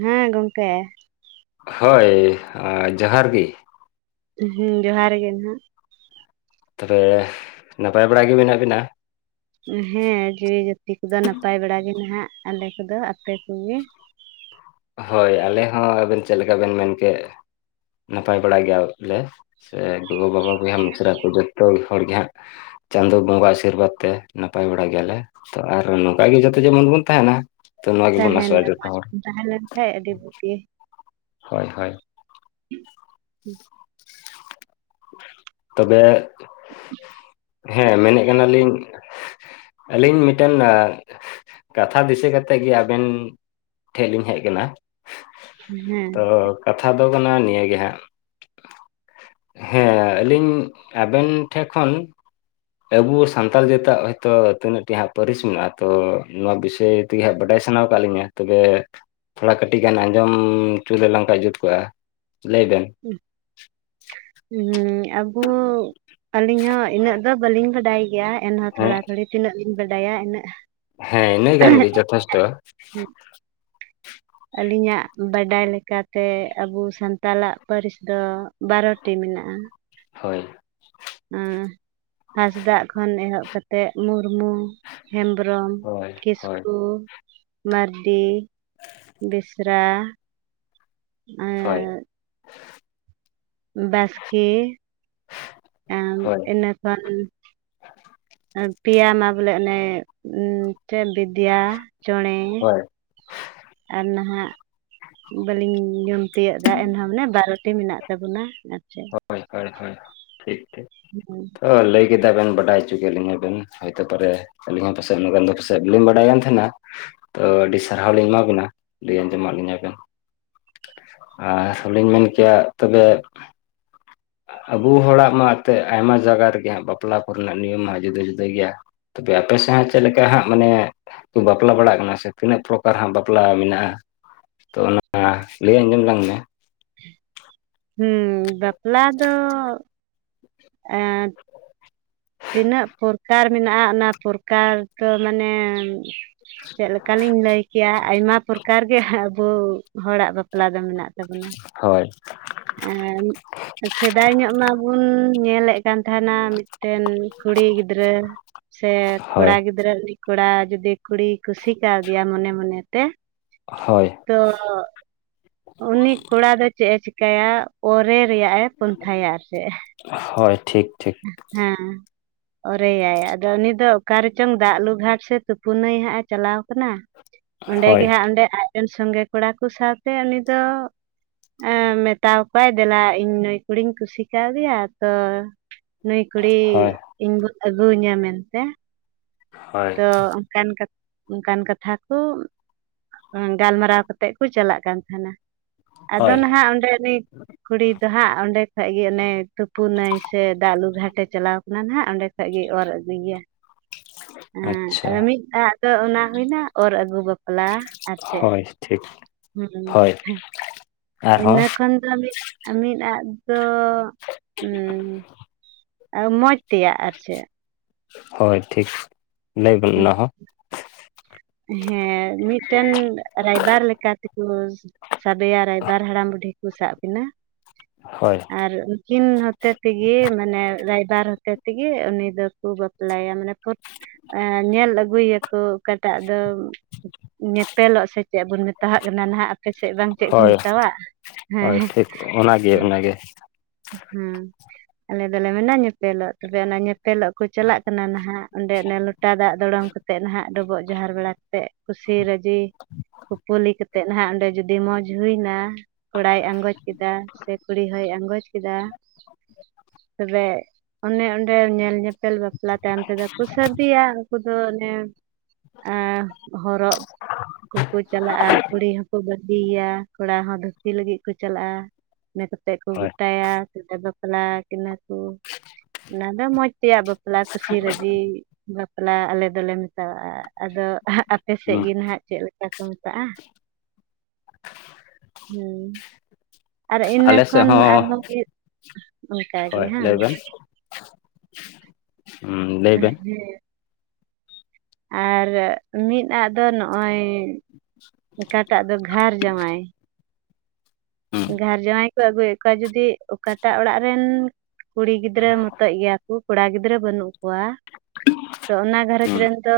ᱦᱮᱸ ᱜᱚᱝᱠᱮ ᱦᱳᱭ ᱟᱸ ᱡᱚᱦᱟᱨ ᱜᱮ᱾ ᱦᱮᱸ ᱡᱚᱦᱟᱨ ᱜᱮ ᱱᱟᱦᱟᱜ᱾ ᱛᱚᱵᱮ ᱱᱟᱯᱟᱭ ᱵᱟᱲᱟ ᱜᱮ ᱢᱮᱱᱟᱜ ᱵᱤᱱᱟ? ᱦᱮᱸ ᱡᱤᱣᱤ ᱡᱟᱹᱛᱤ ᱠᱚᱫᱚ ᱱᱟᱯᱟᱭ ᱵᱟᱲᱟ ᱜᱮ ᱱᱟᱦᱟᱜ ᱟᱞᱮ ᱠᱚᱫᱚ ᱟᱯᱮ ᱠᱚᱜᱮ? [inaudible] ᱦᱳᱭ ᱟᱞᱮ ᱦᱚᱸ ᱟᱵᱮᱱ ᱪᱮᱫ ᱞᱮᱠᱟ ᱵᱮᱱ ᱢᱮᱱ ᱠᱮᱜ? ᱱᱟᱯᱟᱭ ᱵᱟᱲᱟ ᱜᱮᱭᱟᱞᱮ ᱥᱮ ᱜᱚᱜᱚᱼᱵᱟᱵᱟ ᱵᱚᱭᱦᱟ ᱢᱤᱥᱨᱟ ᱠᱚ ᱡᱚᱛᱚ ᱦᱚᱲᱜᱮ ᱦᱟᱸᱜ᱾ ᱪᱟᱸᱫᱳ ᱵᱚᱸᱜᱟ ᱟᱥᱤᱨᱵᱟᱫᱽ ᱛᱮ ᱱᱟᱯᱟᱭ ᱵᱟᱲᱟ ᱜᱮᱭᱟᱞᱮ ᱛᱚ ᱟᱨ ᱱᱚᱝᱠᱟᱜᱮ ᱡᱟᱛᱷᱮ ᱡᱮᱢᱚᱱ ᱵᱚᱱ ᱛᱟᱦᱮᱱᱟ᱾ ᱛᱚ ᱱᱚᱣᱟ ᱜᱮᱵᱚᱱ ᱟᱥᱚᱜᱼᱟ ᱛᱟᱦᱮᱱᱟ ᱡᱚᱛᱚ ᱢᱚᱡᱽ ᱦᱚᱲ ᱛᱟᱦᱮ ᱞᱮᱱᱠᱷᱟᱡ ᱟᱹᱰᱤ ᱵᱩᱜᱤ᱾ ᱦᱳᱭ ᱦᱳᱭ [unintelligible] ᱛᱚᱵᱮ ᱦᱮᱸ ᱢᱮᱱᱮᱜ ᱠᱟᱱᱟᱞᱤᱧ ᱟᱹᱞᱤᱧ ᱢᱤᱫᱴᱮᱱ ᱠᱟᱛᱷᱟ ᱫᱤᱥᱟᱹ ᱠᱟᱛᱮᱫ ᱜᱮ ᱟᱵᱮᱱ ᱴᱷᱮᱜ ᱞᱤᱧ ᱦᱮᱡ ᱟᱠᱟᱱᱟ᱾ ᱦᱮᱸ ᱚᱜᱷᱱᱟ ᱱᱤᱭᱟᱹᱟᱹᱜ ᱜᱮ ᱦᱟᱸᱜ ᱦᱮᱸ ᱟᱹᱞᱤᱧ ᱟᱵᱮᱱ ᱴᱷᱮᱱ ᱠᱷᱚᱱ ᱟᱵᱳ ᱥᱟᱱᱛᱟᱞ ᱡᱟᱹᱛᱟᱜ ᱦᱚᱭᱛᱳ ᱛᱤᱱᱟᱹᱜ ᱴᱤ ᱦᱟᱸᱜ ᱯᱟᱹᱨᱤᱥ ᱢᱮᱱᱟᱜᱼᱟ ᱛᱚ ᱱᱚᱣᱟ ᱵᱤᱥᱚᱭ ᱛᱤ ᱦᱟᱸᱜ ᱵᱟᱰᱟᱭ ᱵᱟᱲᱟᱭ ᱥᱟᱱᱟ ᱠᱟ ᱞᱤᱧᱟᱹ ᱛᱚᱵᱮ ᱛᱷᱚᱲᱟ ᱠᱟᱹᱴᱤᱡ ᱜᱟᱱ ᱟᱸᱡᱚᱢ ᱪᱩ ᱞᱮ ᱞᱟᱝ ᱠᱷᱟᱭ ᱡᱩᱛ ᱠᱚᱜᱼᱟ᱾ ᱞᱟᱹᱭ ᱵᱮᱱ ᱦᱩᱸ ᱟᱵᱚ ᱟᱹᱞᱤᱧ ᱦᱚᱸ ᱤᱱᱟᱹᱜ ᱫᱚ ᱵᱟᱹᱞᱤᱧ ᱵᱟᱰᱟᱭ ᱜᱮᱭᱟ᱾ ᱮᱱᱦᱚᱸ ᱦᱮᱸ ᱛᱷᱚᱲᱟ ᱛᱷᱚᱲᱤ ᱛᱤᱱᱟᱹᱜ ᱞᱤᱧ ᱵᱟᱰᱟᱭᱟ ᱤᱱᱟᱹᱜ ᱦᱮᱸ ᱤᱱᱟᱹ ᱜᱟᱱ ᱜᱮ ᱡᱚᱛᱷᱮᱥᱴᱚ ᱟᱹᱞᱤᱧᱟᱜ ᱵᱟᱰᱟᱭ ᱞᱮᱠᱟᱛᱮ ᱟᱵᱚ ᱥᱟᱱᱛᱟᱞᱟᱜ ᱯᱟᱹᱨᱤᱥ ᱫᱚ ᱵᱟᱨᱚᱴᱤ ᱦᱮᱱᱟᱜᱼᱟ᱾ ᱦᱳᱭ ᱦᱟᱸᱥᱫᱟᱜ ᱠᱷᱚᱱ ᱮᱦᱚᱵ ᱠᱟᱛᱮᱫ ᱢᱩᱨ ᱨᱢᱩ ᱦᱮᱢᱵᱽᱨᱚᱢ ᱦᱳᱭ ᱦᱳᱭ ᱠᱤᱥᱠᱩ ᱢᱟᱹᱨᱰᱤ ᱵᱮᱥᱨᱟ ᱦᱳᱭ ᱮᱸ ᱮ ᱦᱳᱭ ᱤᱱᱟᱹᱠᱷᱟᱱ ᱯᱮᱭᱟ ᱢᱟ ᱵᱚᱞᱮ ᱚᱱᱮ ᱵᱤᱫᱤᱭᱟ ᱪᱚᱬᱮ ᱦᱳᱭ ᱟᱨ ᱱᱟᱦᱟᱜ ᱵᱟᱹᱞᱤᱧ ᱧᱩᱢ ᱛᱤᱭᱳᱜ ᱫᱟ ᱮᱱᱦᱚᱸ ᱢᱟᱱᱮ ᱵᱟᱨᱚᱴᱤ ᱢᱮᱱᱟᱜ ᱛᱟᱵᱚᱱᱟ᱾ ᱟᱨ ᱪᱮᱫ ᱦᱳᱭ ᱦᱳᱭ ᱦᱳᱭ ᱴᱷᱤᱠ ᱴᱷᱤᱠ ᱦᱩᱸ ᱛᱚ ᱞᱟᱹᱭ ᱠᱮᱫᱟ ᱵᱮᱮᱱ ᱵᱟ ᱵᱟᱰᱟᱭ ᱚᱪᱚ ᱠᱮᱫ ᱞᱤᱧᱟ ᱵᱮᱱ ᱦᱚᱭ ᱛᱚ ᱯᱚᱨᱮ ᱟᱹᱞᱤᱧ ᱦᱚᱸ ᱯᱟᱥᱮᱡ ᱩᱱᱟᱱᱟᱹ ᱜᱟᱱ ᱫᱚ ᱯᱟᱥᱮᱡᱞᱤᱧ ᱵᱟᱲᱟᱭ ᱠᱟᱱ ᱛᱟᱦᱮᱱᱟ ᱛᱚ ᱟᱹᱰᱤ ᱥᱟᱨᱦᱟᱣ ᱞᱤᱧ ᱮᱢᱟ ᱵᱮᱱᱟ ᱞᱟᱹᱭ ᱟᱸᱡᱚᱢ ᱟᱜ ᱞᱤᱧᱟᱵᱮᱱ ᱟᱨ ᱦᱚᱞᱮᱧ ᱢᱮᱱ ᱠᱮᱭᱟ ᱛᱚᱵᱮ ᱟᱵᱳ ᱦᱚᱲᱟᱜ ᱢᱟ ᱮᱛᱮ ᱟᱭᱢᱟ ᱡᱟᱭᱜᱟ ᱨᱮᱜᱮ ᱦᱟᱸᱜ ᱵᱟᱯᱞᱟ ᱠᱚᱨᱮᱱᱟᱜ ᱱᱤᱭᱚᱢ ᱢᱟ ᱡᱩᱫᱟᱹ ᱡᱩᱫᱟᱹ ᱜᱮᱭᱟ᱾ ᱛᱚᱵᱮ ᱟᱯᱮ ᱥᱮᱱ ᱪᱮᱫ ᱞᱮᱠᱟ ᱦᱟᱸᱜ ᱢᱟᱱᱮ ᱵᱟᱯᱞᱟ ᱵᱟᱲᱟᱜ ᱠᱟᱱᱟ ᱥᱮ ᱛᱤᱱᱟᱹᱜ ᱯᱨᱚᱠᱟᱨ ᱦᱟᱸᱜ ᱵᱟᱯᱞᱟ ᱢᱮᱱᱟᱜᱼᱟ? ᱛᱚ ᱚᱱᱟ ᱞᱟᱹᱭ ᱟᱧᱡᱚᱢ ᱞᱟᱝ ᱢᱮ ᱦᱩᱸ ᱵᱟᱯᱞᱟ ᱫᱚ ᱮ ᱛᱤᱱᱟᱹᱜ ᱯᱨᱚᱠᱟᱨ ᱢᱮᱱᱟᱜᱼᱟ ᱚᱱᱟ ᱯᱨᱠᱟᱨ ᱫᱚ ᱢᱟᱱᱮ ᱪᱮᱜᱞᱮᱠᱟᱞᱤᱧ ᱞᱟᱹᱭ ᱠᱮᱭᱟ ᱟᱭᱢᱟ ᱯᱨᱚᱠᱟᱨ ᱜᱮ ᱟᱵᱚ ᱦᱚᱲᱟᱜ ᱵᱟᱯᱞᱟ ᱫᱚ ᱢᱮᱱᱟᱜ ᱛᱟᱵᱩᱱᱟ ᱦᱳᱭ ᱮ ᱥᱮᱫᱟᱭ ᱧᱚᱜ ᱢᱟᱵᱚᱱ ᱧᱮᱞᱮᱫ ᱦᱮᱡ ᱠᱟᱱ ᱛᱟᱦᱮᱱᱟ ᱢᱤᱫᱴᱮᱱ ᱠᱩᱲᱤ ᱜᱤᱫᱽᱨᱟᱹ ᱥᱮ ᱠᱚᱲᱟ ᱦᱳᱭ ᱜᱤᱫᱽᱨᱟᱹ ᱠᱚᱲᱟ ᱡᱩᱫᱤ ᱠᱩᱲᱤᱭ ᱠᱩᱥᱤ ᱠᱟᱣᱫᱮᱭᱟ ᱢᱚᱱᱮ ᱢᱚᱱᱮᱛᱮ ᱦᱳᱭ ᱛᱚ ᱩᱱᱤ ᱠᱚᱲᱟ ᱫᱚ ᱪᱮᱫ ᱮ ᱪᱤᱠᱟᱹᱭᱟ ᱚᱨᱮ ᱨᱮᱭᱟᱜᱼ ᱮ ᱯᱚᱱᱛᱷᱟᱭᱟ ᱟᱨ ᱪᱮᱫ ᱦᱳᱭ ᱴᱷᱤᱠ ᱴᱷᱤᱠ ᱦᱮᱸ ᱚᱨᱮᱭᱟᱭ ᱟᱫᱚ ᱩᱱᱤ ᱫᱚ ᱚᱠᱟ ᱨᱮᱪᱚᱝ ᱫᱟᱜ ᱞᱩᱜ ᱜᱷᱟᱴ ᱥᱮ ᱛᱩᱯᱩ ᱱᱟᱹᱭ ᱦᱟᱸᱜ ᱮ ᱪᱟᱞᱟᱣ ᱟᱠᱟᱱᱟ ᱚᱸᱰᱮ ᱦᱳᱭ ᱜᱮᱦᱟᱸᱜ ᱚᱸᱰᱮ ᱟᱡᱨᱮ ᱨᱮᱱ ᱥᱚᱸᱜᱮ ᱠᱚᱲᱟ ᱠᱚ ᱥᱟᱶᱛᱮ ᱩᱱᱤ ᱫᱚ ᱢᱮᱛᱟᱟᱣ ᱠᱚᱣᱟᱭ ᱫᱮᱞᱟ ᱤᱧ ᱱᱩᱭ ᱠᱩᱲᱤᱧ ᱠᱩᱥᱤ ᱠᱟᱣᱫᱮᱭᱟ ᱛᱚ ᱱᱩᱭ ᱠᱩᱲᱤ ᱦᱳᱭ ᱤᱧ ᱟᱹᱜᱩ ᱤᱧᱟ ᱢᱮᱱᱛᱮ ᱦᱳᱭ ᱛᱚ ᱚᱱᱠᱟᱚᱱᱠᱟ ᱚᱱᱠᱟᱱ ᱠᱟᱛᱷᱟ ᱠᱚ ᱜᱟᱞᱢᱟᱨᱟᱣ ᱠᱟᱛᱮᱫ ᱠᱚ ᱪᱟᱞᱟᱜ ᱠᱟᱱ ᱛᱟᱦᱮᱱᱟ ᱟᱫᱚ ᱦᱳᱭ ᱱᱟᱦᱟᱜ ᱚᱸᱰᱮᱤᱡ ᱠᱩᱲᱤ ᱫᱚ ᱦᱟᱸᱜ ᱚᱸᱰᱮ ᱠᱷᱚᱡᱜᱤ ᱚᱱᱮ ᱛᱩᱯᱩᱱᱟᱭ ᱥᱮ ᱫᱟᱜ ᱞᱩ ᱜᱷᱟᱴᱮ ᱪᱟᱞᱟᱣ ᱚᱱᱟ ᱱᱟᱱᱟᱜ ᱚᱸᱰᱮ ᱠᱷᱚᱡ ᱜᱮ ᱚᱨ ᱟᱹᱜᱩᱭᱮᱭᱟ ᱟᱪᱪᱷᱟ ᱦᱮᱸᱫᱚ ᱢᱤᱫ ᱫᱷᱟᱣ ᱫᱚ ᱚᱱᱟ ᱦᱩᱭᱱᱟ ᱚᱨ ᱟᱹᱜᱩ ᱵᱟᱯᱞᱟ ᱟᱨ ᱪᱮᱫ ᱦᱳᱭ ᱴᱷᱤᱠ ᱦᱳᱭ ᱦ ᱟᱨᱦᱚᱸ ᱤᱱᱟᱹ ᱠᱷᱚᱱ ᱫᱚᱢ ᱛᱚ ᱢᱚᱡᱽ ᱛᱮᱭᱟᱜ ᱟᱨ ᱪᱮᱫ [unintelligible] ᱦᱳᱭ ᱴᱷᱤᱠ ᱞᱟᱹᱭ ᱵᱤᱱ ᱚᱱᱟ ᱦᱚᱸᱚᱸ ᱦᱮᱸ ᱢᱤᱫᱴᱮᱱ ᱨᱟᱭᱵᱟᱨ ᱞᱮᱠᱟ ᱛᱮᱠᱚ ᱥᱟᱰᱮᱭᱟ ᱨᱟᱭᱵᱟᱨ ᱦᱟᱲᱟᱢ ᱵᱩᱰᱷᱤ ᱠᱚ ᱥᱟᱵ ᱮᱱᱟ ᱦ [inaudible] ᱟᱨ ᱩᱱᱠᱤᱱ ᱦᱚᱛᱮ ᱛᱮᱜᱮ ᱢᱟᱱᱮ ᱨᱟᱭᱵᱟᱨ ᱦᱚᱛᱮ ᱛᱮᱜᱮ ᱩᱱᱤ ᱫᱚ ᱵᱟᱯᱞᱟᱭᱟ ᱢᱟᱱᱮ ᱧᱮᱞ ᱟᱹᱜᱩᱭᱟᱠᱚ ᱚᱠᱟ ᱮᱴᱟᱜ ᱫᱚ ᱧᱮᱯᱮᱞᱚᱜ ᱥᱮ ᱪᱮᱫ ᱵᱚᱱ ᱢᱮᱛᱟᱜ ᱠᱟᱱᱟ ᱱᱟᱦᱟᱜ ᱯᱟᱪᱮᱫ ᱵᱟᱝ ᱪᱮᱫ ᱠᱚ ᱦᱳᱭ ᱢᱮᱛᱟᱜ ᱦᱳᱭ ᱦᱮᱸ ᱴᱷᱤᱠ ᱚᱱᱟᱜᱮ ᱦᱸ ᱚᱱᱟᱜᱮ ᱦᱮᱸ ᱟᱞᱮ ᱫᱚᱞᱮ ᱢᱮ ᱧᱮᱯᱮᱞᱚᱜ ᱛᱚᱵᱮ ᱚᱱᱟ ᱮᱯᱮᱞᱚᱜ ᱠᱚ ᱪᱟᱞᱟᱜ ᱠᱟᱱᱟ ᱱᱟᱦᱟᱜ ᱚᱸᱰᱮ ᱚᱱ ᱞᱚᱴᱟ ᱫᱟᱜ ᱫᱚᱲᱚᱢ ᱠᱟᱛᱮ ᱛᱮᱫ ᱱᱟᱦᱟᱜ ᱰᱚᱵᱚᱜ ᱡᱚᱦᱟᱨ ᱵᱟᱲᱟ ᱠᱟᱛᱮᱫ ᱠᱩᱥᱤ ᱨᱟᱹᱡᱤ ᱠᱩᱯᱩᱞᱤ ᱠᱟᱛᱮᱫ ᱱᱟᱦᱟᱜ ᱚᱸᱰᱮ ᱡᱩᱫᱤ ᱟᱹᱰᱤ ᱢᱚᱸᱡᱽ ᱦᱩᱭ ᱮᱱᱟ ᱠᱚᱲᱟᱭ ᱟᱸᱜᱚᱪ ᱠᱮᱫᱟ ᱥᱮ ᱠᱩᱲᱤ ᱦᱚᱭ ᱟᱸᱜᱚᱪ ᱠᱮᱫ ᱛᱚᱵᱮ ᱚᱱᱮ ᱚᱸᱰᱮ ᱧᱮᱞ ᱧᱮᱯᱮᱞ ᱵᱟᱯᱞᱟ ᱪᱮᱛᱟᱱ ᱛᱮᱫᱚ ᱠᱚ ᱥᱟᱨᱫᱤᱭᱟ ᱩᱱᱠᱩ ᱫᱚ ᱚᱱᱮ ᱦᱚᱨᱚᱜ ᱠᱚᱠᱚ ᱪᱟᱞᱟᱜᱼᱟ ᱠᱩᱲᱤ ᱦᱚᱸᱠᱚ ᱵᱟᱫᱮᱭᱟ ᱠᱚᱲᱟ ᱦᱚᱸ ᱫᱷᱩᱛᱤ ᱞᱟᱹᱜᱤᱫ ᱠᱚ ᱪᱟᱞᱟᱜᱼᱟ ᱤᱱᱟᱹ ᱠᱟᱛᱮᱫ ᱠᱚ ᱦᱳᱭ ᱜᱚᱴᱟᱭᱟ ᱛᱞ ᱵᱟᱯᱞᱟ ᱠᱤᱱᱟᱹ ᱠᱚ ᱚᱱᱟ ᱫᱚ ᱢᱚᱸᱡᱽ ᱛᱮᱭᱟᱜ ᱵᱟᱯᱞᱟ ᱠᱩᱥᱤ ᱨᱟᱹᱡᱤ ᱵᱟᱯᱞᱟ ᱟᱞᱮ ᱫᱚᱞᱮ ᱢᱮᱛᱟᱣᱟᱜᱼᱟ ᱟᱫᱚ ᱟᱯᱮ ᱥᱮᱫ ᱦᱩᱸ ᱜᱮ ᱱᱟᱦᱟᱜ ᱪᱮᱫ ᱞᱮᱠᱟ ᱠᱚ ᱢᱮᱛᱟᱜᱼᱟ ᱦᱮᱸ ᱟᱨ ᱤᱱᱟᱹ ᱟᱞᱮ ᱥᱮᱫ ᱠᱷᱚᱱ ᱦᱚᱸ ᱟᱨᱦᱚᱸ ᱚᱱᱠᱟᱜᱮ ᱦᱳᱭ ᱦᱮᱸ ᱞᱟᱹᱭ ᱦᱮᱸ ᱞᱟᱹᱭ ᱵᱤᱱ ᱟᱨ ᱢᱤᱫ ᱟᱜ ᱫᱚ ᱱᱚᱜ ᱚᱠᱟᱴᱟᱜ ᱫᱚ ᱜᱷᱟᱨ ᱡᱟᱶᱟᱭ ᱦᱩᱸ ᱜᱷᱟᱨ ᱡᱟᱶᱟᱭ ᱠᱚ ᱟᱹᱜᱩᱭᱮᱫ ᱠᱚᱣᱟ ᱡᱫᱤ ᱚᱠᱟᱴᱟᱜ ᱚᱲᱟᱜ ᱨᱮᱱ ᱠᱩᱲᱤ ᱜᱤᱫᱽᱨᱟᱹ ᱢᱚᱛᱚᱡ ᱜᱮᱭᱟ ᱠᱚ ᱠᱚᱲᱟ ᱜᱤᱫᱽᱨᱟᱹ ᱵᱟᱹᱱᱩᱜ ᱠᱚᱣᱟ ᱛᱚ ᱚᱱᱟ ᱜᱷᱟᱨᱚᱸᱧᱡᱽ ᱦᱩᱸ ᱨᱮᱱ ᱫᱚ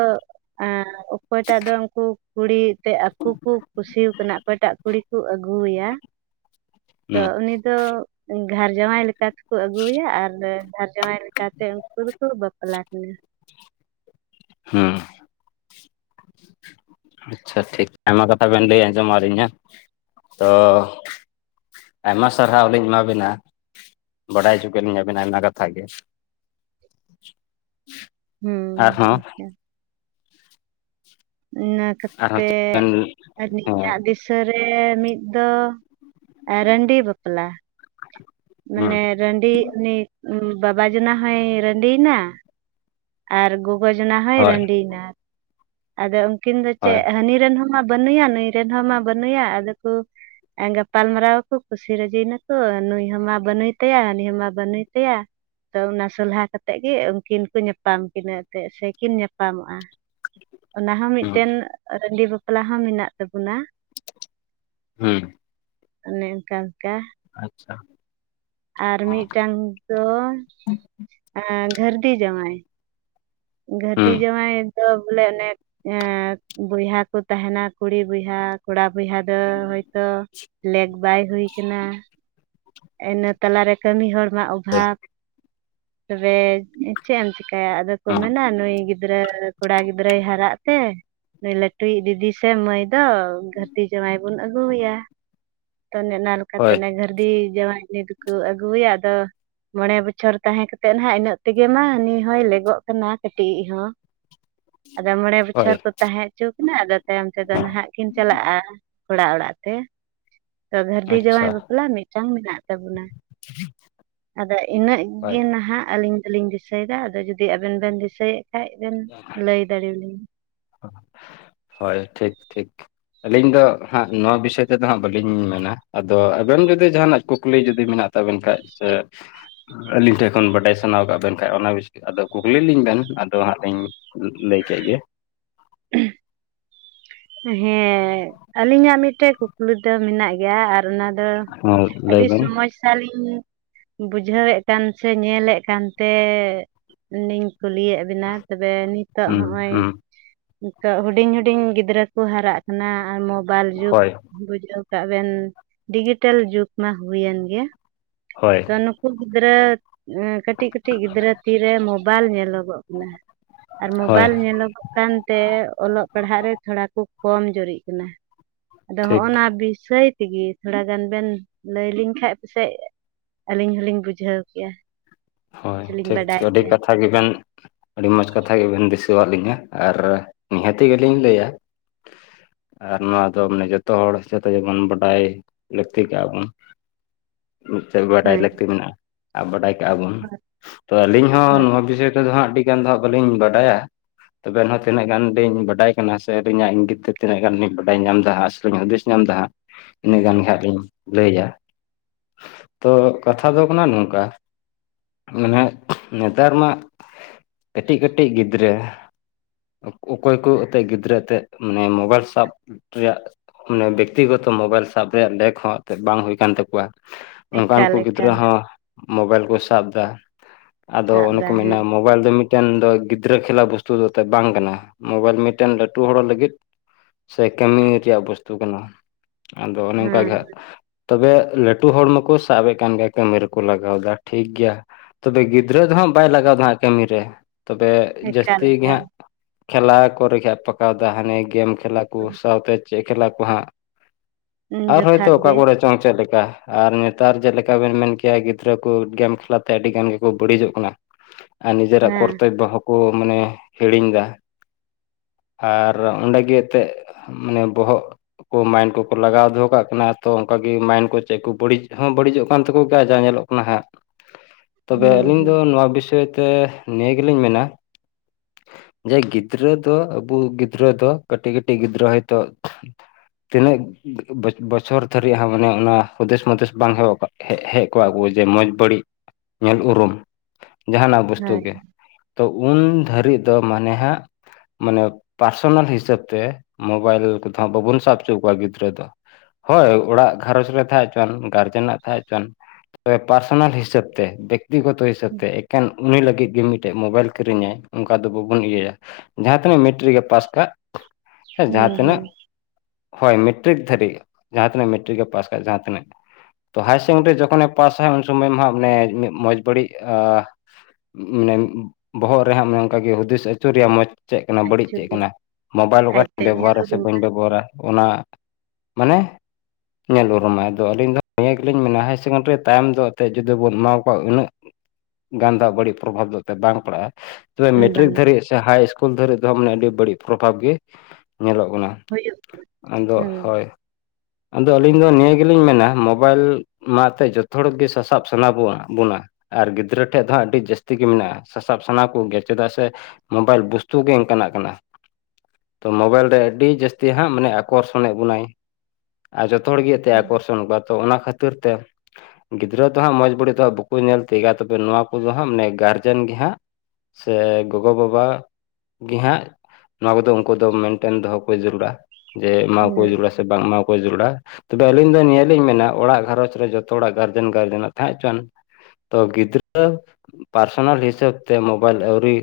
ᱟᱨ ᱚᱠᱚᱭᱴᱟᱜ ᱫᱚ ᱩᱱᱠᱩ ᱠᱩᱲᱤ ᱛᱮ ᱟᱠᱚ ᱠᱩ ᱠᱩᱥᱤᱣᱟᱠ ᱚᱠᱚᱭᱴᱟᱜ ᱠᱩᱲᱤ ᱠᱚ ᱟᱹᱜᱩᱭᱟ ᱛᱚ ᱦᱩᱸ ᱩᱱᱤ ᱫᱚ ᱜᱷᱟᱨ ᱡᱟᱶᱟᱭ ᱛᱮᱠᱚ ᱟᱹᱜᱩᱭᱟ ᱟᱨ ᱜᱷᱟᱨ ᱡᱟᱶᱟᱭ ᱞᱮᱠᱟᱛᱮ ᱠᱚ ᱠᱚ ᱵᱟᱯᱞᱟᱟᱜ ᱦᱮᱸ ᱟᱪᱪᱷᱟ ᱴᱷᱤᱠ ᱟᱭᱢᱟ ᱠᱟᱛᱷᱟ ᱵᱮᱱ ᱞᱟᱹᱭ ᱟᱸᱡᱚᱢᱟᱜ ᱞᱤᱧᱟ ᱛᱚ ᱟᱭᱢᱟ ᱥᱟᱨᱦᱟᱣ ᱞᱤᱧ ᱮᱢᱟ ᱵᱤᱱᱟ ᱵᱟᱰᱟᱭ ᱦᱚᱪᱚ ᱠᱮᱫ ᱞᱤᱧᱟᱵᱤᱱ ᱟᱭᱢᱟ ᱠᱟᱛᱷᱟ ᱜᱮ ᱦᱮᱸ ᱟᱨᱦᱚᱸ ᱚᱱᱠᱟ ᱤᱱᱟᱹ ᱟᱨᱦᱚᱸ ᱠᱟᱛᱮᱜ ᱦᱮᱸ ᱟᱹᱞᱤᱧᱟᱜ ᱫᱤᱥᱟᱹ ᱨᱮ ᱢᱤᱫ ᱫᱚ ᱨᱟᱺᱰᱤ ᱵᱟᱯᱞᱟ ᱦᱮᱸ ᱢᱟᱱᱮ ᱨᱟᱺᱰᱤ ᱩᱱᱤ ᱵᱟᱵᱟ ᱡᱚᱱᱟ ᱦᱚᱭ ᱨᱟᱺᱰᱤᱭᱮᱱᱟ ᱟᱨ ᱜᱚ ᱜᱚ ᱡᱚᱱᱟ ᱦᱚᱸᱭ ᱦᱳᱭ ᱨᱟᱺᱰᱤᱭᱮᱱᱟ ᱟᱫᱚ ᱩᱱᱠᱤᱱ ᱫᱚ ᱪᱮᱫ ᱦᱳᱭ ᱦᱟᱹᱱᱤ ᱨᱮᱱ ᱦᱚᱸ ᱢᱟ ᱵᱟᱹᱱᱩᱭᱟ ᱱᱩᱭᱨᱮᱱ ᱦᱚᱸ ᱢᱟ ᱵᱟᱹᱱᱩᱭᱟ ᱟᱫᱚ ᱠᱚ ᱜᱟᱯᱟᱞ ᱢᱟᱨᱟᱣ ᱠᱚ ᱠᱩᱥᱤ ᱨᱟᱡᱤ ᱱᱟᱠᱚ ᱱᱩᱭᱼᱼ ᱱᱩᱭ ᱦᱚ ᱢᱟ ᱵᱟᱱᱩᱭ ᱛᱟᱭᱟ ᱦᱟᱱᱤ ᱦᱚ ᱢᱟ ᱵᱥᱱᱩᱭ ᱛᱟᱭᱟ ᱛᱚ ᱚᱱᱟ ᱥᱚᱞᱦᱟ ᱠᱟᱛᱮᱜ ᱜᱮ ᱩᱱᱠᱤᱱ ᱠᱚ ᱧᱟᱯᱟᱢ ᱠᱤᱱᱟᱹ ᱥᱮ ᱥᱮ ᱠᱤᱱ ᱧᱟᱯᱟᱢᱚᱜᱼᱟ [inaudible] ᱚᱱᱟ ᱦᱚᱸ ᱦᱩᱸ ᱢᱤᱫᱴᱮᱱ ᱨᱟᱺᱰᱤ ᱵᱟᱯᱞᱟ ᱦᱚᱸ ᱢᱮᱱᱟᱜ ᱛᱟᱵᱚᱱᱟ ᱦᱩᱸ ᱚᱱᱮ ᱚᱱᱠᱟ ᱞᱮᱠᱟ ᱟᱪᱪᱷᱟ ᱟᱨ ᱢᱤᱫᱴᱟᱝ ᱫᱚ ᱮᱻ ᱜᱷᱟᱹᱨᱫᱤ ᱡᱟᱶᱟᱭ ᱜᱷᱟᱹᱨᱫᱤ ᱦᱩᱸ ᱡᱟᱶᱟᱭ ᱮᱱᱼᱼ ᱫᱚ ᱵᱚᱞᱮ ᱱᱮ ᱵᱚᱭᱦᱟ ᱠᱚ ᱛᱟᱦᱮᱱᱟ ᱠᱩᱲᱤ ᱵᱚᱭᱦᱟ ᱠᱚᱲᱟ ᱵᱚᱭᱦᱟ ᱫᱚ ᱦᱚᱭᱛᱚ ᱞᱮᱠ ᱵᱟᱭ ᱦᱩᱭ ᱠᱟᱱᱟ ᱤᱱᱟᱹ ᱛᱟᱞᱟᱨᱮ ᱠᱟᱹᱢᱤ ᱦᱚᱲ ᱢᱟ ᱚᱵᱷᱟᱵᱽ ᱨᱮ ᱪᱮᱫ ᱮᱢ ᱪᱤᱠᱟᱹ ᱦᱮᱸ ᱟᱫᱚ ᱠᱚ ᱦᱩᱸ ᱢᱮᱱᱟ ᱱᱩᱭ ᱜᱤᱫᱽ ᱜᱤᱫᱽᱨᱟᱹ ᱠᱚᱲᱟ ᱜᱤᱫᱽᱨᱟᱹᱭ ᱦᱟᱨᱟᱜ ᱛᱮ ᱱᱩᱭ ᱞᱟᱹᱴᱩᱭᱤᱡ ᱫᱤᱫᱤ ᱥᱮ ᱢᱟᱹᱭᱼᱼ ᱫᱚ ᱜᱷᱟᱹᱫᱽᱫᱤ ᱡᱟᱶᱟᱭ ᱵᱚᱱ ᱟᱹᱜᱩᱣᱟᱭᱟ ᱛᱚ ᱱᱮᱰᱟ ᱞᱮᱠᱟᱛᱮ ᱦᱳᱭ ᱜᱷᱟᱹᱨᱫᱤ ᱡᱟᱶᱟᱭ ᱩᱱᱤ ᱫᱚᱠᱚ ᱟᱹᱜᱩᱣᱟᱭᱟ ᱟᱫᱚ ᱢᱚᱬᱮ ᱵᱚᱪᱷᱚᱨ ᱛᱟᱦᱮᱸ ᱠᱟᱛᱮᱫ ᱦᱟᱸᱜ ᱤᱱᱟᱹᱜ ᱛᱮᱜᱮ ᱢᱟ ᱩᱱᱤ ᱦᱚᱭ ᱞᱮᱜᱚᱜ ᱠᱟᱱᱟ ᱠᱟᱹᱴᱤ-ᱤᱜ ᱦᱚᱸ ᱟᱫᱚ ᱢᱚᱬᱮ ᱦᱳᱭ ᱵᱚᱪᱷᱚᱨ ᱠᱚ ᱛᱟᱦᱮᱸ ᱦᱚᱪᱚ ᱟᱹᱠᱤᱱᱟ ᱟᱫᱚ ᱛᱟᱭᱚᱢ ᱛᱮᱫᱚ ᱱᱟᱦᱟᱜ ᱠᱤᱱ ᱪᱟᱞᱟᱜᱼᱟ ᱚᱲᱟᱜ ᱚᱲᱟᱜ ᱛᱮ ᱛᱚ ᱜᱷᱟᱹᱨᱫᱤ ᱡᱟᱶᱟᱭ ᱟᱪᱪᱷᱟ ᱵᱟᱯᱞᱟ ᱢᱤᱫᱴᱟᱝ ᱢᱮᱱᱟᱜ ᱛᱟᱵᱚᱱᱟ ᱟᱫᱚ ᱤᱱᱟᱹᱜ ᱦᱳᱭ ᱜᱮ ᱱᱟᱦᱟᱜ ᱟᱹᱞᱤᱧ ᱵᱟᱞᱤᱧ ᱫᱤᱥᱟᱹᱭᱮᱫᱟ ᱟᱫᱚ ᱡᱩᱫᱤ ᱟᱵᱮᱱ ᱵᱮᱱ ᱫᱤᱥᱟᱹᱭᱮᱫ ᱠᱷᱟᱡ ᱵᱮᱱ ᱞᱟᱹᱭ ᱫᱟᱲᱮᱟᱞᱤᱧᱟ ᱦᱳᱭ ᱴᱷᱤᱠ ᱴᱷᱤᱠ ᱟᱹᱞᱤᱧ ᱫᱚ ᱦᱟᱸᱜ ᱱᱚᱣᱟ ᱵᱤᱥᱚᱭ ᱛᱮᱫᱚ ᱦᱟᱸᱜ ᱵᱟᱹᱞᱤᱧ ᱢᱮᱱᱟ ᱟᱫᱚ ᱟᱵᱮᱱ ᱡᱩᱫᱤ ᱡᱟᱦᱟᱱᱟᱜ ᱠᱩᱠᱞᱤ ᱡᱩᱫᱤ ᱢᱮᱱᱟᱜ ᱛᱟᱵᱮᱱ ᱠᱷᱟᱡ ᱥᱮ ᱟᱹᱞᱤᱧ ᱴᱷᱮᱱ ᱠᱷᱚᱱ ᱵᱟᱰᱟᱭ ᱥᱟᱱᱟ ᱠᱟᱜ ᱵᱮᱱ ᱠᱷᱟᱡ ᱚᱱᱟ ᱵᱤᱥᱚ ᱟᱫᱚ ᱠᱩᱠᱞᱤ ᱞᱤᱧ ᱵᱮᱱ ᱟᱫᱚ ᱦᱟᱸᱜ ᱤᱧ ᱞᱟᱹ ᱞᱟᱹᱭ ᱠᱮᱜ ᱜᱮ ᱩᱦ ᱦᱮᱸ ᱟᱹᱞᱤᱧᱟᱜ ᱢᱤᱫᱴᱮᱡ ᱠᱩᱠᱞᱤ ᱫᱚ ᱢᱮᱱᱟᱜ ᱜᱮᱭᱟ ᱟᱨ ᱚᱱᱟ ᱫᱚ ᱞᱟᱹᱭ ᱟᱹᱰᱤ ᱵᱮᱱ ᱥᱚᱢᱚᱥᱥᱟ ᱞᱤᱧ ᱵᱩᱡᱷᱟᱹᱣᱮᱫ ᱠᱟᱱ ᱥᱮ ᱧᱮᱞᱮᱫ ᱠᱟᱱᱛᱮ ᱱᱤᱝ ᱠᱩᱞᱤᱭᱮᱫ ᱵᱤᱱᱟ ᱛᱚᱵᱮ ᱱᱤᱛᱚᱜ ᱦᱩᱸ ᱦᱚᱸᱜᱼᱚᱭ ᱦᱩᱸ ᱱᱤᱛᱚᱜ ᱦᱩᱰᱤᱧ ᱦᱩᱰᱤᱧ ᱜᱤᱫᱽᱨᱟᱹ ᱠᱚ ᱦᱟᱨᱟᱜ ᱠᱟᱱᱟ ᱟᱨ ᱢᱳᱵᱟᱭᱤᱞ ᱡᱩᱜᱽ ᱦᱳᱭ ᱵᱩᱡᱷᱟᱹᱣᱼᱼ ᱠᱟᱜ ᱵᱮᱱ ᱰᱤᱡᱤᱴᱮᱞ ᱡᱩᱜᱽ ᱢᱟ ᱦᱩᱭᱮᱱ ᱜᱮ ᱦᱳᱭ ᱛᱚ ᱱᱩᱠᱩ ᱜᱤᱫᱽᱨᱟᱹ ᱠᱟᱹᱴᱤᱡ ᱠᱟᱹᱴᱤᱡ ᱜᱤᱫᱽᱨᱟᱹ ᱛᱤᱨᱮ ᱢᱳᱵᱟᱭᱤᱞ ᱧᱮᱞᱚᱜ ᱜᱚᱜ-ᱠᱟᱱᱟ ᱟᱨ ᱦᱳᱭ ᱢᱳᱵᱟᱭᱤᱞ ᱧᱮᱞᱚᱜᱚᱜ ᱠᱟᱱᱛᱮ ᱚᱞᱚᱜ ᱯᱟᱲᱦᱟᱜ ᱨᱮ ᱛᱷᱚᱲᱟ ᱠᱚ ᱠᱚᱢ ᱡᱳᱨᱤᱜ ᱠᱟᱱᱟ ᱟᱫᱚ ᱦᱚᱜᱼ ᱴᱷᱤᱠ ᱱᱟ ᱵᱤᱥᱚᱭ ᱛᱤᱜᱤ ᱛᱷᱚᱲᱟ ᱜᱟᱱ ᱵᱮᱱ ᱞᱟᱹᱭ ᱞᱤᱧ ᱠᱷᱟᱱ ᱯᱮᱥᱮᱡ ᱟᱹᱞᱤᱧ ᱦᱚᱞᱤᱧ ᱵᱩᱡᱷᱟᱹᱣ ᱠᱮᱭᱟ ᱦᱚᱭ ᱥᱮᱞᱤᱧ ᱴᱷᱤᱠ ᱵᱟᱰᱟᱭ ᱟᱹᱰᱤ ᱠᱮᱭᱟ ᱠᱟᱛᱷᱟ ᱜᱮᱵᱮᱱ ᱟᱹᱰᱤ ᱢᱚᱡᱽ ᱠᱟᱛᱷᱟ ᱜᱮᱵᱮᱱ ᱫᱤᱥᱟᱹᱣᱟᱜ ᱞᱤᱧᱟ ᱟᱨ ᱱᱤᱦᱟᱹᱛᱤ ᱜᱮᱞᱤᱧ ᱞᱟᱹᱭᱟ ᱟᱨ ᱱᱚᱣᱟ ᱫᱚ ᱢᱟᱱᱮ ᱡᱚᱛᱚ ᱦᱚᱲ ᱦᱚᱪᱚ ᱛᱮᱜᱮᱵᱚᱱ ᱵᱟᱰᱟᱭ ᱞᱟᱹᱠᱛᱤ ᱠᱟᱜᱼᱟ ᱵᱚᱱ ᱪᱮᱫ ᱵᱟᱰᱟᱭ ᱦᱳᱭ ᱞᱟᱹᱠᱛᱤ ᱢᱮᱱᱟᱜᱼᱟ ᱟᱨ ᱵᱟᱰᱟᱭ ᱠᱟᱜᱼᱟ ᱵᱚᱱ ᱛᱚ ᱟᱹᱞᱤᱧ ᱦᱚᱸ ᱦᱳᱭ ᱱᱚᱣᱟ ᱵᱤᱥᱚᱭ ᱛᱮᱫᱚ ᱦᱟᱸᱜ ᱟᱹᱰᱤᱜᱟᱱ ᱫᱚ ᱦᱟᱸᱜ ᱵᱟᱹᱞᱤᱧ ᱵᱟᱰᱟᱭᱟ ᱛᱚᱵᱮᱱ ᱦᱚᱸ ᱛᱤᱱᱟᱹᱜ ᱜᱟᱱ ᱞᱤᱧ ᱵᱟᱰᱟᱭ ᱠᱟᱱᱟ ᱥᱮ ᱟᱹᱞᱤᱧ ᱤᱝᱜᱤᱛ ᱛᱮ ᱛᱤᱱᱟᱹᱜ ᱜᱟᱱᱤᱧ ᱵᱟᱰᱟᱭ ᱧᱟᱢᱫᱟ ᱟᱥᱚᱞᱤᱧ ᱦᱩᱫᱤᱥ ᱧᱟᱢ ᱦᱟᱸᱜ ᱤᱱᱟᱹ ᱜᱟᱱ ᱦᱟᱸᱜ ᱞᱤᱧ ᱞᱟᱹᱭᱟ ᱛᱚ ᱠᱟᱛᱷᱟ ᱫᱚ ᱠᱟᱱᱟ ᱱᱚᱝᱠᱟ ᱢᱟᱱᱮ ᱱᱮᱛᱟᱨ ᱢᱟ ᱠᱟᱹᱴᱤᱡ ᱠᱟᱹᱴᱤᱡ ᱜᱤᱫᱽᱨᱟᱹ ᱚᱠᱚᱭ ᱠᱚ ᱟᱛᱮ ᱜᱤᱫᱽᱨᱟᱹ ᱟᱛᱮ ᱢᱟᱱᱮ ᱢᱳᱵᱟᱭᱤᱞ ᱥᱟᱵ ᱨᱮᱭᱟᱜ ᱚᱱᱮ ᱵᱮᱠᱛᱤᱜᱚᱛᱚ ᱢᱳᱵᱟᱭᱤᱞ ᱥᱟᱵ ᱨᱮᱭᱟᱜ ᱞᱮᱠ ᱦᱚᱸ ᱮᱱᱛᱮᱫ ᱵᱟᱝ ᱦᱩᱭ ᱠᱟᱱ ᱛᱟᱠᱚᱣᱟ ᱚᱱᱠᱟᱱ ᱮᱠᱟᱞ ᱠᱚ ᱜᱤᱫᱽᱨᱟᱹ ᱮᱠᱟᱞ ᱦᱚᱸ ᱢᱳᱵᱟᱭᱤᱞ ᱠᱚ ᱥᱟᱵ ᱫᱟ ᱟᱫᱚ ᱥᱟᱵ ᱚᱱᱮ ᱫᱟ ᱠᱚ ᱢᱮᱱᱟ ᱦᱮᱸ ᱢᱳᱵᱟᱭᱤᱞ ᱫᱚ ᱢᱤᱫ ᱢᱤᱫᱴᱮᱱ ᱫᱚ ᱜᱤᱫᱽᱨᱟᱹ ᱠᱷᱮᱞᱟ ᱵᱚᱥᱛᱩ ᱫᱚ [unintelligible] ᱵᱟᱝ ᱠᱟᱱᱟ ᱢᱳᱵᱟᱭᱤᱞ ᱢᱤᱫᱴᱮᱱ ᱞᱟᱹᱴᱩ ᱦᱚᱲ ᱞᱟᱹᱜᱤᱫ ᱥᱮ ᱠᱟᱹᱢᱤ ᱨᱮᱭᱟᱜ ᱵᱚᱥᱛᱩ ᱠᱟᱱᱟ ᱟᱫᱚ ᱚᱱᱮ ᱦᱮᱸ ᱚᱱᱠᱟᱜᱮ ᱦᱟᱸᱜ ᱛᱚᱵᱮ ᱞᱟᱹᱴᱩ ᱦᱚᱲ ᱢᱟᱠᱚ ᱥᱟᱵᱮᱫ ᱠᱟᱱ ᱜᱮᱭᱟ ᱠᱟᱹᱢᱤ ᱨᱮᱠᱚ ᱞᱟᱜᱟᱣ ᱮᱫᱟ ᱴᱷᱤᱠ ᱜᱮᱭᱟ ᱛᱚᱵᱮ ᱜᱤᱫᱽᱨᱟᱹ ᱫᱚᱦᱟᱸᱜ ᱵᱟᱭ ᱞᱟᱜᱟᱣ ᱫᱟ ᱦᱟᱸᱜ ᱠᱟᱹᱢᱤ ᱨᱮ ᱛᱚᱵᱮ ᱮᱠᱟᱞ ᱡᱟᱹᱥᱛᱤ ᱜᱮ ᱮᱠᱟᱞ ᱦᱟᱸᱜ ᱠᱷᱮᱞᱟ ᱠᱚᱨᱮᱜᱮ ᱯᱟᱠᱟᱣᱫᱟ ᱦᱟᱱᱮ ᱜᱮᱢ ᱠᱷᱮᱞᱟ ᱠᱚ ᱥᱟᱶᱛᱮ ᱪᱮᱫ ᱠᱷᱮᱞᱟ ᱠᱚ ᱦᱟᱸᱜ ᱦᱩᱸ, ᱟᱨ ᱦᱚᱭᱛᱳ ᱡᱚᱛᱷᱟᱛ ᱚᱠᱟ ᱜᱮ ᱠᱚᱨᱮ ᱪᱚᱝ [unintelligible] ᱞᱮᱠᱟ ᱟᱨ ᱱᱮᱛᱟᱨ ᱪᱮᱫᱮᱠᱟ ᱵᱮᱱ ᱢᱮᱱ ᱠᱮᱭᱟ ᱜᱤᱫᱽᱨᱟᱹ ᱠᱩ ᱜᱮᱢ ᱠᱷᱮᱞᱟ ᱟᱹᱰᱤ ᱜᱟᱱ ᱜᱮᱠᱚ ᱵᱟᱹᱲᱤᱡᱚᱜ ᱠᱟᱱᱟ ᱟᱨ ᱱᱤᱡᱮᱨᱟᱜ ᱦᱮᱸ ᱠᱚᱨᱛᱚᱵᱽᱵᱚ ᱦᱚᱸᱠᱚ ᱢᱟᱱᱮ ᱦᱤᱲᱤᱧᱫᱟ ᱟᱨ ᱚᱸᱰᱮ ᱜᱮ ᱮᱛᱮᱫ ᱢᱟᱱᱮ ᱵᱚᱦᱚᱜ ᱠᱚ ᱢᱟᱭᱤᱱᱰ ᱠᱚᱠᱚ ᱞᱟᱜᱟᱣ ᱫᱚᱦᱚ ᱠᱟᱜ ᱠᱟᱱᱟ ᱛᱚ ᱚᱱᱠᱟᱜ ᱜᱮ ᱢᱟᱭᱤᱱᱰ ᱠᱚ ᱪᱮᱫ ᱠᱚ ᱵᱟᱹᱲᱤᱡ ᱦᱚᱸ ᱵᱟᱹᱲᱤᱡᱚᱜ ᱠᱟᱱ ᱛᱟᱠᱚ ᱜᱮᱭᱟ ᱡᱟ ᱧᱮᱞᱚᱜ ᱦᱟᱸᱜ ᱛᱚᱵᱮ ᱦᱩᱸ ᱟᱹᱞᱤᱧ ᱦᱩᱸ ᱫᱚ ᱱᱚᱣᱟ ᱵᱤᱥᱚᱭ ᱛᱮ ᱱᱤᱭᱟᱹ ᱜᱮᱞᱤᱧ ᱢᱮᱱᱟ ᱡᱮ ᱜᱤᱫᱽᱨᱟᱹ ᱫᱚ ᱟᱵᱩ ᱜᱤᱫᱽᱨᱟᱹ ᱫᱚ ᱠᱟᱹᱴᱤᱡ ᱠᱟᱹᱴᱤᱡ ᱜᱤᱫᱽᱨᱟᱹ ᱦᱚᱭᱛᱳ ᱛᱤᱱᱟᱹᱜ ᱵᱚᱪᱷᱚᱨ ᱫᱷᱟᱹᱨᱤᱡ ᱢᱟᱱᱮ ᱚᱱᱟ ᱦᱩᱫᱮᱥ [unintelligible] ᱵᱟᱝ ᱦᱮᱡ [unintelligible] ᱡᱮ ᱢᱚᱡᱽ ᱵᱟᱹᱲᱤᱡ ᱧᱮᱞ ᱩᱨᱩᱢ ᱡᱟᱦᱟᱱᱟᱜ ᱵᱚᱥᱛᱩ ᱦᱳᱭ ᱜᱮ ᱛᱚ ᱩᱱ ᱫᱷᱟᱹᱨᱤᱡ ᱫᱚ ᱢᱟᱱᱮ ᱦᱟᱸᱜ ᱢᱟᱱᱮ ᱯᱟᱨᱥᱚᱱᱟᱞ ᱦᱤᱥᱟᱹᱵ ᱛᱮ ᱢᱳᱵᱟᱭᱤᱞ ᱠᱚᱫᱚ [unintelligible] ᱵᱟᱵᱩᱱ ᱥᱟᱵ ᱪᱚ ᱠᱚᱣᱟ ᱜᱤᱫᱽᱨᱟᱹ ᱫᱚ ᱦᱳᱭ ᱚᱲᱟᱜ ᱜᱷᱟᱨᱚᱸᱧᱡᱽ ᱨᱮ ᱛᱟᱦᱮᱸ ᱦᱚᱪᱚᱣᱟᱱ ᱜᱟᱨᱡᱮᱱ ᱱᱟᱜ ᱛᱟᱦᱮᱸ ᱦᱚᱪᱚᱣᱟᱱ ᱛᱚᱵᱮ ᱯᱟᱨᱥᱚᱱᱟᱞ ᱦᱤᱥᱟᱹᱵ ᱛᱮ ᱵᱮᱠᱛᱤᱜᱚᱛᱚ ᱦᱤᱥᱟᱹᱵ ᱛᱮ ᱮᱠᱮᱱ ᱩᱱᱤ ᱞᱟᱹᱜᱤᱫ ᱜᱮ ᱢᱤᱫᱴᱮᱡ ᱢᱳᱵᱟᱭᱤᱞ ᱠᱤᱨᱤᱧᱟᱭ ᱚᱱᱠᱟ ᱫᱚ ᱵᱟᱵᱚᱱ ᱤᱭᱟᱹᱭᱟ ᱡᱟᱦᱟᱸ ᱛᱤᱱᱟᱹᱜ ᱢᱮᱴᱨᱤᱠ ᱮ ᱯᱟᱥ ᱠᱟᱜ ᱥᱮ ᱦᱩ ᱡᱟᱦᱟᱸ ᱦᱩ ᱛᱤᱱᱟᱹᱜ ᱦᱳᱭ ᱢᱮᱴᱨᱤᱠ ᱫᱷᱟᱹᱨᱤᱡ ᱡᱟᱦᱟᱸ ᱛᱤᱱᱟᱹᱜ ᱢᱮᱴᱨᱤᱠ ᱮ ᱯᱟᱥ ᱠᱟᱜ ᱡᱟᱦᱟᱸ ᱛᱤᱱᱟᱹᱜ ᱛᱚ ᱦᱟᱭᱟᱨ ᱥᱮᱠᱮᱱᱰᱟᱨᱤ ᱡᱚᱠᱷᱚᱱᱮ ᱯᱟᱥᱟ ᱩᱱ ᱥᱚᱢᱚᱭ ᱢᱟ ᱢᱟᱱᱮ ᱢᱚᱡᱽ ᱵᱟᱹᱲᱤᱡ ᱟ ᱢᱟᱱᱮ ᱵᱚᱦᱚᱜ ᱨᱮᱦᱟᱸᱜ ᱚᱱᱠᱟᱜᱮ ᱦᱩᱫᱤᱥ ᱟᱹᱪᱩᱨ ᱨᱮᱭᱟᱜ ᱢᱚᱡᱽ ᱪᱮᱫ ᱠᱟᱱᱟ ᱵᱟᱹᱲᱤᱡ ᱟᱹᱪᱩ ᱪᱮᱫ ᱜᱮ ᱠᱟᱱᱟ ᱢᱳᱵᱟᱭᱤᱞ ᱟᱡᱛᱮ ᱚᱠᱟᱴᱷᱮᱱᱧ ᱧᱮᱞ ᱵᱮᱵᱚᱦᱟᱨᱟ ᱥᱮ ᱩᱨᱩᱢᱟ ᱵᱟᱹᱧ ᱵᱮᱵᱚᱦᱟᱨᱟ ᱚᱱᱟ ᱢᱟᱱᱮ ᱧᱮᱞ ᱩᱨᱩᱢᱟᱭ ᱟᱫᱚ ᱟᱹᱞᱤᱧ ᱫᱚ ᱱᱤᱭᱟᱹ ᱜᱮᱞᱤᱧ ᱢᱮᱱᱟ ᱦᱟᱭᱟᱨ ᱥᱮᱠᱮᱱᱰᱟᱨᱤ ᱛᱟᱭᱚᱢ ᱫᱚ ᱮᱛᱮᱫ ᱡᱩᱫᱤ ᱵᱚᱱ ᱮᱢᱟ ᱩᱱᱟᱹᱜ ᱜᱟᱱ ᱫᱚ ᱵᱟᱹᱲᱤᱡ ᱯᱨᱚᱵᱷᱟᱵᱽ ᱫᱚ ᱮ ᱵᱟᱝ ᱯᱟᱲᱟᱜᱼᱟ ᱛᱚᱵᱮ ᱢᱮᱴᱨᱤᱠ ᱵᱟᱝ ᱫᱷᱟᱨᱤᱡ ᱥᱮ ᱦᱟᱭ ᱤᱥᱠᱩᱞ ᱩᱞ ᱫᱷᱟᱹᱨᱮ ᱫᱚ ᱢᱟᱱᱮ ᱟᱹᱰᱤ ᱵᱟᱹᱲᱤᱡ ᱯᱨᱚᱵᱷᱟᱵᱽ ᱜᱮ ᱧᱮᱞᱚᱜ ᱠᱟᱱᱟ ᱦᱩᱭᱩᱜ ᱟᱫᱚ ᱦᱩᱸ ᱦᱳᱭ ᱟᱫᱚ ᱟᱹᱞᱤᱧ ᱫᱚ ᱱᱤᱭᱟᱹ ᱜᱮᱞᱤᱧ ᱢᱮᱱᱟ ᱢᱳᱵᱟᱭᱤᱞ ᱢᱟ ᱮᱛᱮᱫ ᱡᱚᱛᱚ ᱦᱚᱲ ᱜᱮ ᱥᱟᱥᱟᱵ ᱥᱟᱱᱟ ᱵᱚᱣᱟ ᱵᱚᱱᱟ ᱟᱨ ᱜᱤᱫᱽᱨᱟᱹ ᱴᱷᱮᱡ ᱦᱚᱸ ᱟᱹᱰᱤ ᱡᱟᱹᱥᱛᱤ ᱜᱮ ᱢᱮᱱᱟᱜᱼᱟ ᱥᱟᱥᱟᱵ ᱥᱟᱱᱟ ᱠᱚᱜᱮᱭᱟ ᱪᱮᱫᱟᱜ ᱥᱮ ᱢᱳᱵᱟᱭᱤᱞ ᱵᱩᱥ ᱛᱩ ᱜᱮ ᱚᱱᱠᱟᱱᱟᱜ ᱠᱟᱱᱟ ᱛᱚ ᱢᱳᱵᱟᱭᱤᱞ ᱨᱮ ᱟᱹᱰᱤ ᱡᱟᱹᱥᱛᱤ ᱦᱟᱸᱜ ᱢᱟᱱᱮ ᱟᱠᱚᱨᱥᱚᱱᱮᱫ ᱵᱚᱱᱟᱭ ᱟᱨ ᱡᱚᱛᱚ ᱡᱚᱛᱚ ᱦᱚᱲ ᱜᱮ ᱮᱛᱮ ᱟᱠᱚᱨᱥᱚᱱ ᱠᱚᱣᱟ ᱛᱚ ᱚᱱᱟ ᱠᱷᱟᱹᱛᱤᱨ ᱛᱮ ᱜᱤᱫᱽᱨᱟᱹ ᱫᱚ ᱦᱟᱸᱜ ᱢᱚᱸᱡᱽ ᱵᱟᱹᱲᱤᱡᱽ ᱫᱚ [unintelligible] ᱠᱚ ᱧᱮᱞ ᱛᱮᱜᱮ ᱛᱚᱵᱮ ᱱᱚᱣᱟ ᱠᱚᱫᱚ ᱦᱟᱸᱜ ᱢᱟᱱᱮ ᱜᱟᱨᱡᱮᱱ ᱜᱮ ᱦᱟᱸᱜ ᱥᱮ ᱜᱚᱜᱚ ᱵᱟᱵᱟ ᱜᱮ ᱦᱟᱸᱜ ᱱᱚᱣᱟ ᱠᱚᱫᱚ ᱩᱱᱠᱩ ᱫᱚ ᱢᱮᱱᱴᱮᱱ ᱫᱚᱦᱚ ᱠᱚ ᱡᱟᱹᱨᱩᱲᱟ ᱡᱮ ᱮᱢᱟ ᱠᱚ ᱦᱩᱸ ᱡᱟᱹᱨᱩᱲᱟ ᱥᱮ ᱵᱟᱝ ᱮᱢᱟ ᱠᱚ ᱡᱟᱹᱨᱩᱲᱟ ᱛᱚᱵᱮ ᱟᱹᱞᱤᱧ ᱫᱚ ᱱᱤᱭᱟᱹ ᱞᱤᱧ ᱢᱮᱱᱟ ᱚᱲᱟᱜ ᱜᱷᱟᱨᱚᱸᱡᱽ ᱨᱮ ᱡᱚᱛᱚ ᱦᱚᱲᱟᱜ ᱜᱟᱨᱡᱮᱱ ᱜᱟᱨᱡᱮᱱᱟᱜ ᱛᱟᱦᱮᱸ ᱦᱚᱪᱟᱱ ᱛᱚ ᱜᱤᱫᱽᱨᱟᱹ ᱯᱟᱨᱥᱚᱱᱟᱞ ᱦᱤᱥᱟᱹᱵ ᱛᱮ ᱢᱳᱵᱟᱭᱤᱞ ᱟᱹᱣᱨᱤ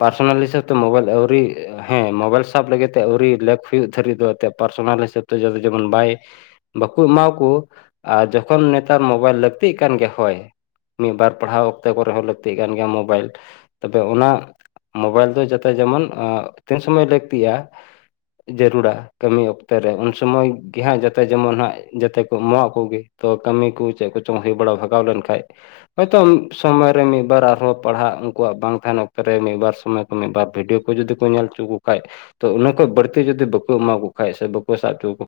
ᱯᱟᱨᱥᱚᱱᱟᱞ ᱦᱤᱥᱟᱹᱵ ᱛᱮ ᱢᱳᱵᱟᱭᱤᱞ ᱟᱹᱣᱨᱤ ᱦᱮᱸ ᱢᱳᱵᱟᱭᱤᱞ ᱥᱟᱵ ᱞᱟᱹᱜᱤᱫ ᱛᱮ ᱟᱹᱣᱨᱤ ᱞᱮᱠ ᱫᱷᱟᱹᱨᱤᱡ ᱫᱚ ᱛᱮ ᱯᱟ ᱥᱚᱱᱟᱞ ᱦᱤᱥᱟᱹᱵ ᱛᱮ [unintelligible] ᱡᱮᱢᱚᱱ ᱵᱟᱭ ᱵᱟᱠᱩ ᱮᱢᱟ ᱠᱩ ᱟᱨ ᱡᱚᱠᱷᱚᱱ ᱱᱮᱛᱟᱨ ᱢᱳᱵᱟᱭᱤᱞ ᱞᱟᱹᱠᱛᱤᱜ ᱠᱟᱱ ᱜᱮᱭᱟ ᱦᱳᱭ ᱢᱤᱫ ᱵᱟᱨ ᱯᱟᱲᱦᱟᱣ ᱚᱠᱛᱮ ᱠᱚᱨᱮ ᱦᱚᱸ ᱞᱟᱹᱠᱛᱤᱜ ᱠᱟᱱ ᱜᱮᱭᱟ ᱢᱳᱵᱟᱭᱤᱞ ᱛᱚᱵᱮ ᱚᱱᱟ ᱢᱳᱵᱟᱭᱤᱞ ᱫᱚ ᱡᱟᱛᱮ ᱡᱮᱢᱚᱱ ᱚᱸ ᱛᱤᱱ ᱥᱚᱢᱚᱭ ᱞᱟᱹᱠᱛᱤᱜ-ᱟ? ᱡᱟᱹᱨᱩᱲᱟ ᱠᱟᱹᱢᱤ ᱚᱠᱛᱮ ᱨᱮ ᱩᱱ ᱥᱚᱢᱚᱭ ᱜᱮᱦᱟᱸᱜ ᱡᱟᱛᱮ ᱡᱮᱢᱚᱱ ᱦᱟᱸᱜ ᱡᱟᱛᱮ ᱠᱚ ᱢᱚᱣᱟᱜ ᱠᱚᱜᱮ ᱛᱚ ᱠᱟᱹᱢᱤ ᱠᱚ ᱪᱮᱫ ᱠᱚ ᱪᱚᱝ ᱦᱳᱭ ᱵᱟᱲᱟ ᱦᱟᱠ ᱦᱟᱣ ᱞᱮᱱᱠᱷᱟᱡ ᱦᱚᱭᱛᱚ ᱥᱚᱢᱚᱭ ᱨᱮ ᱢᱤᱫᱵᱟᱨ ᱟᱨᱦᱚᱸ ᱯᱟᱲᱦᱟᱜ ᱩᱱᱠᱩᱣᱟᱜ ᱵᱟᱝ ᱛᱟᱦᱮᱱ ᱚᱠᱛᱚ ᱨᱮ ᱢᱤᱫᱵᱟᱨ ᱥᱚ [unintelligible] ᱢᱤᱫ ᱵᱟᱨ ᱵᱷᱤᱰᱭᱳ ᱠᱚ ᱚᱱᱟ ᱠᱚ ᱢᱤᱫ ᱵᱟᱨ ᱵᱷᱤᱰᱤᱭᱳ ᱠᱚ ᱡᱩᱫᱤ ᱠᱚ ᱧᱮᱞ ᱪᱚ ᱠᱚ ᱠᱷᱟᱡ ᱛᱚ ᱚᱱᱟ ᱠᱷᱚᱡ ᱵᱟᱹᱲᱛᱤ ᱡᱩᱫᱤ ᱵᱟᱠᱩ ᱮᱢᱟ ᱠᱚ ᱠᱷᱟᱱᱡ ᱥᱮ ᱵᱟᱠᱚ ᱥᱟᱵ ᱪᱚᱼᱼ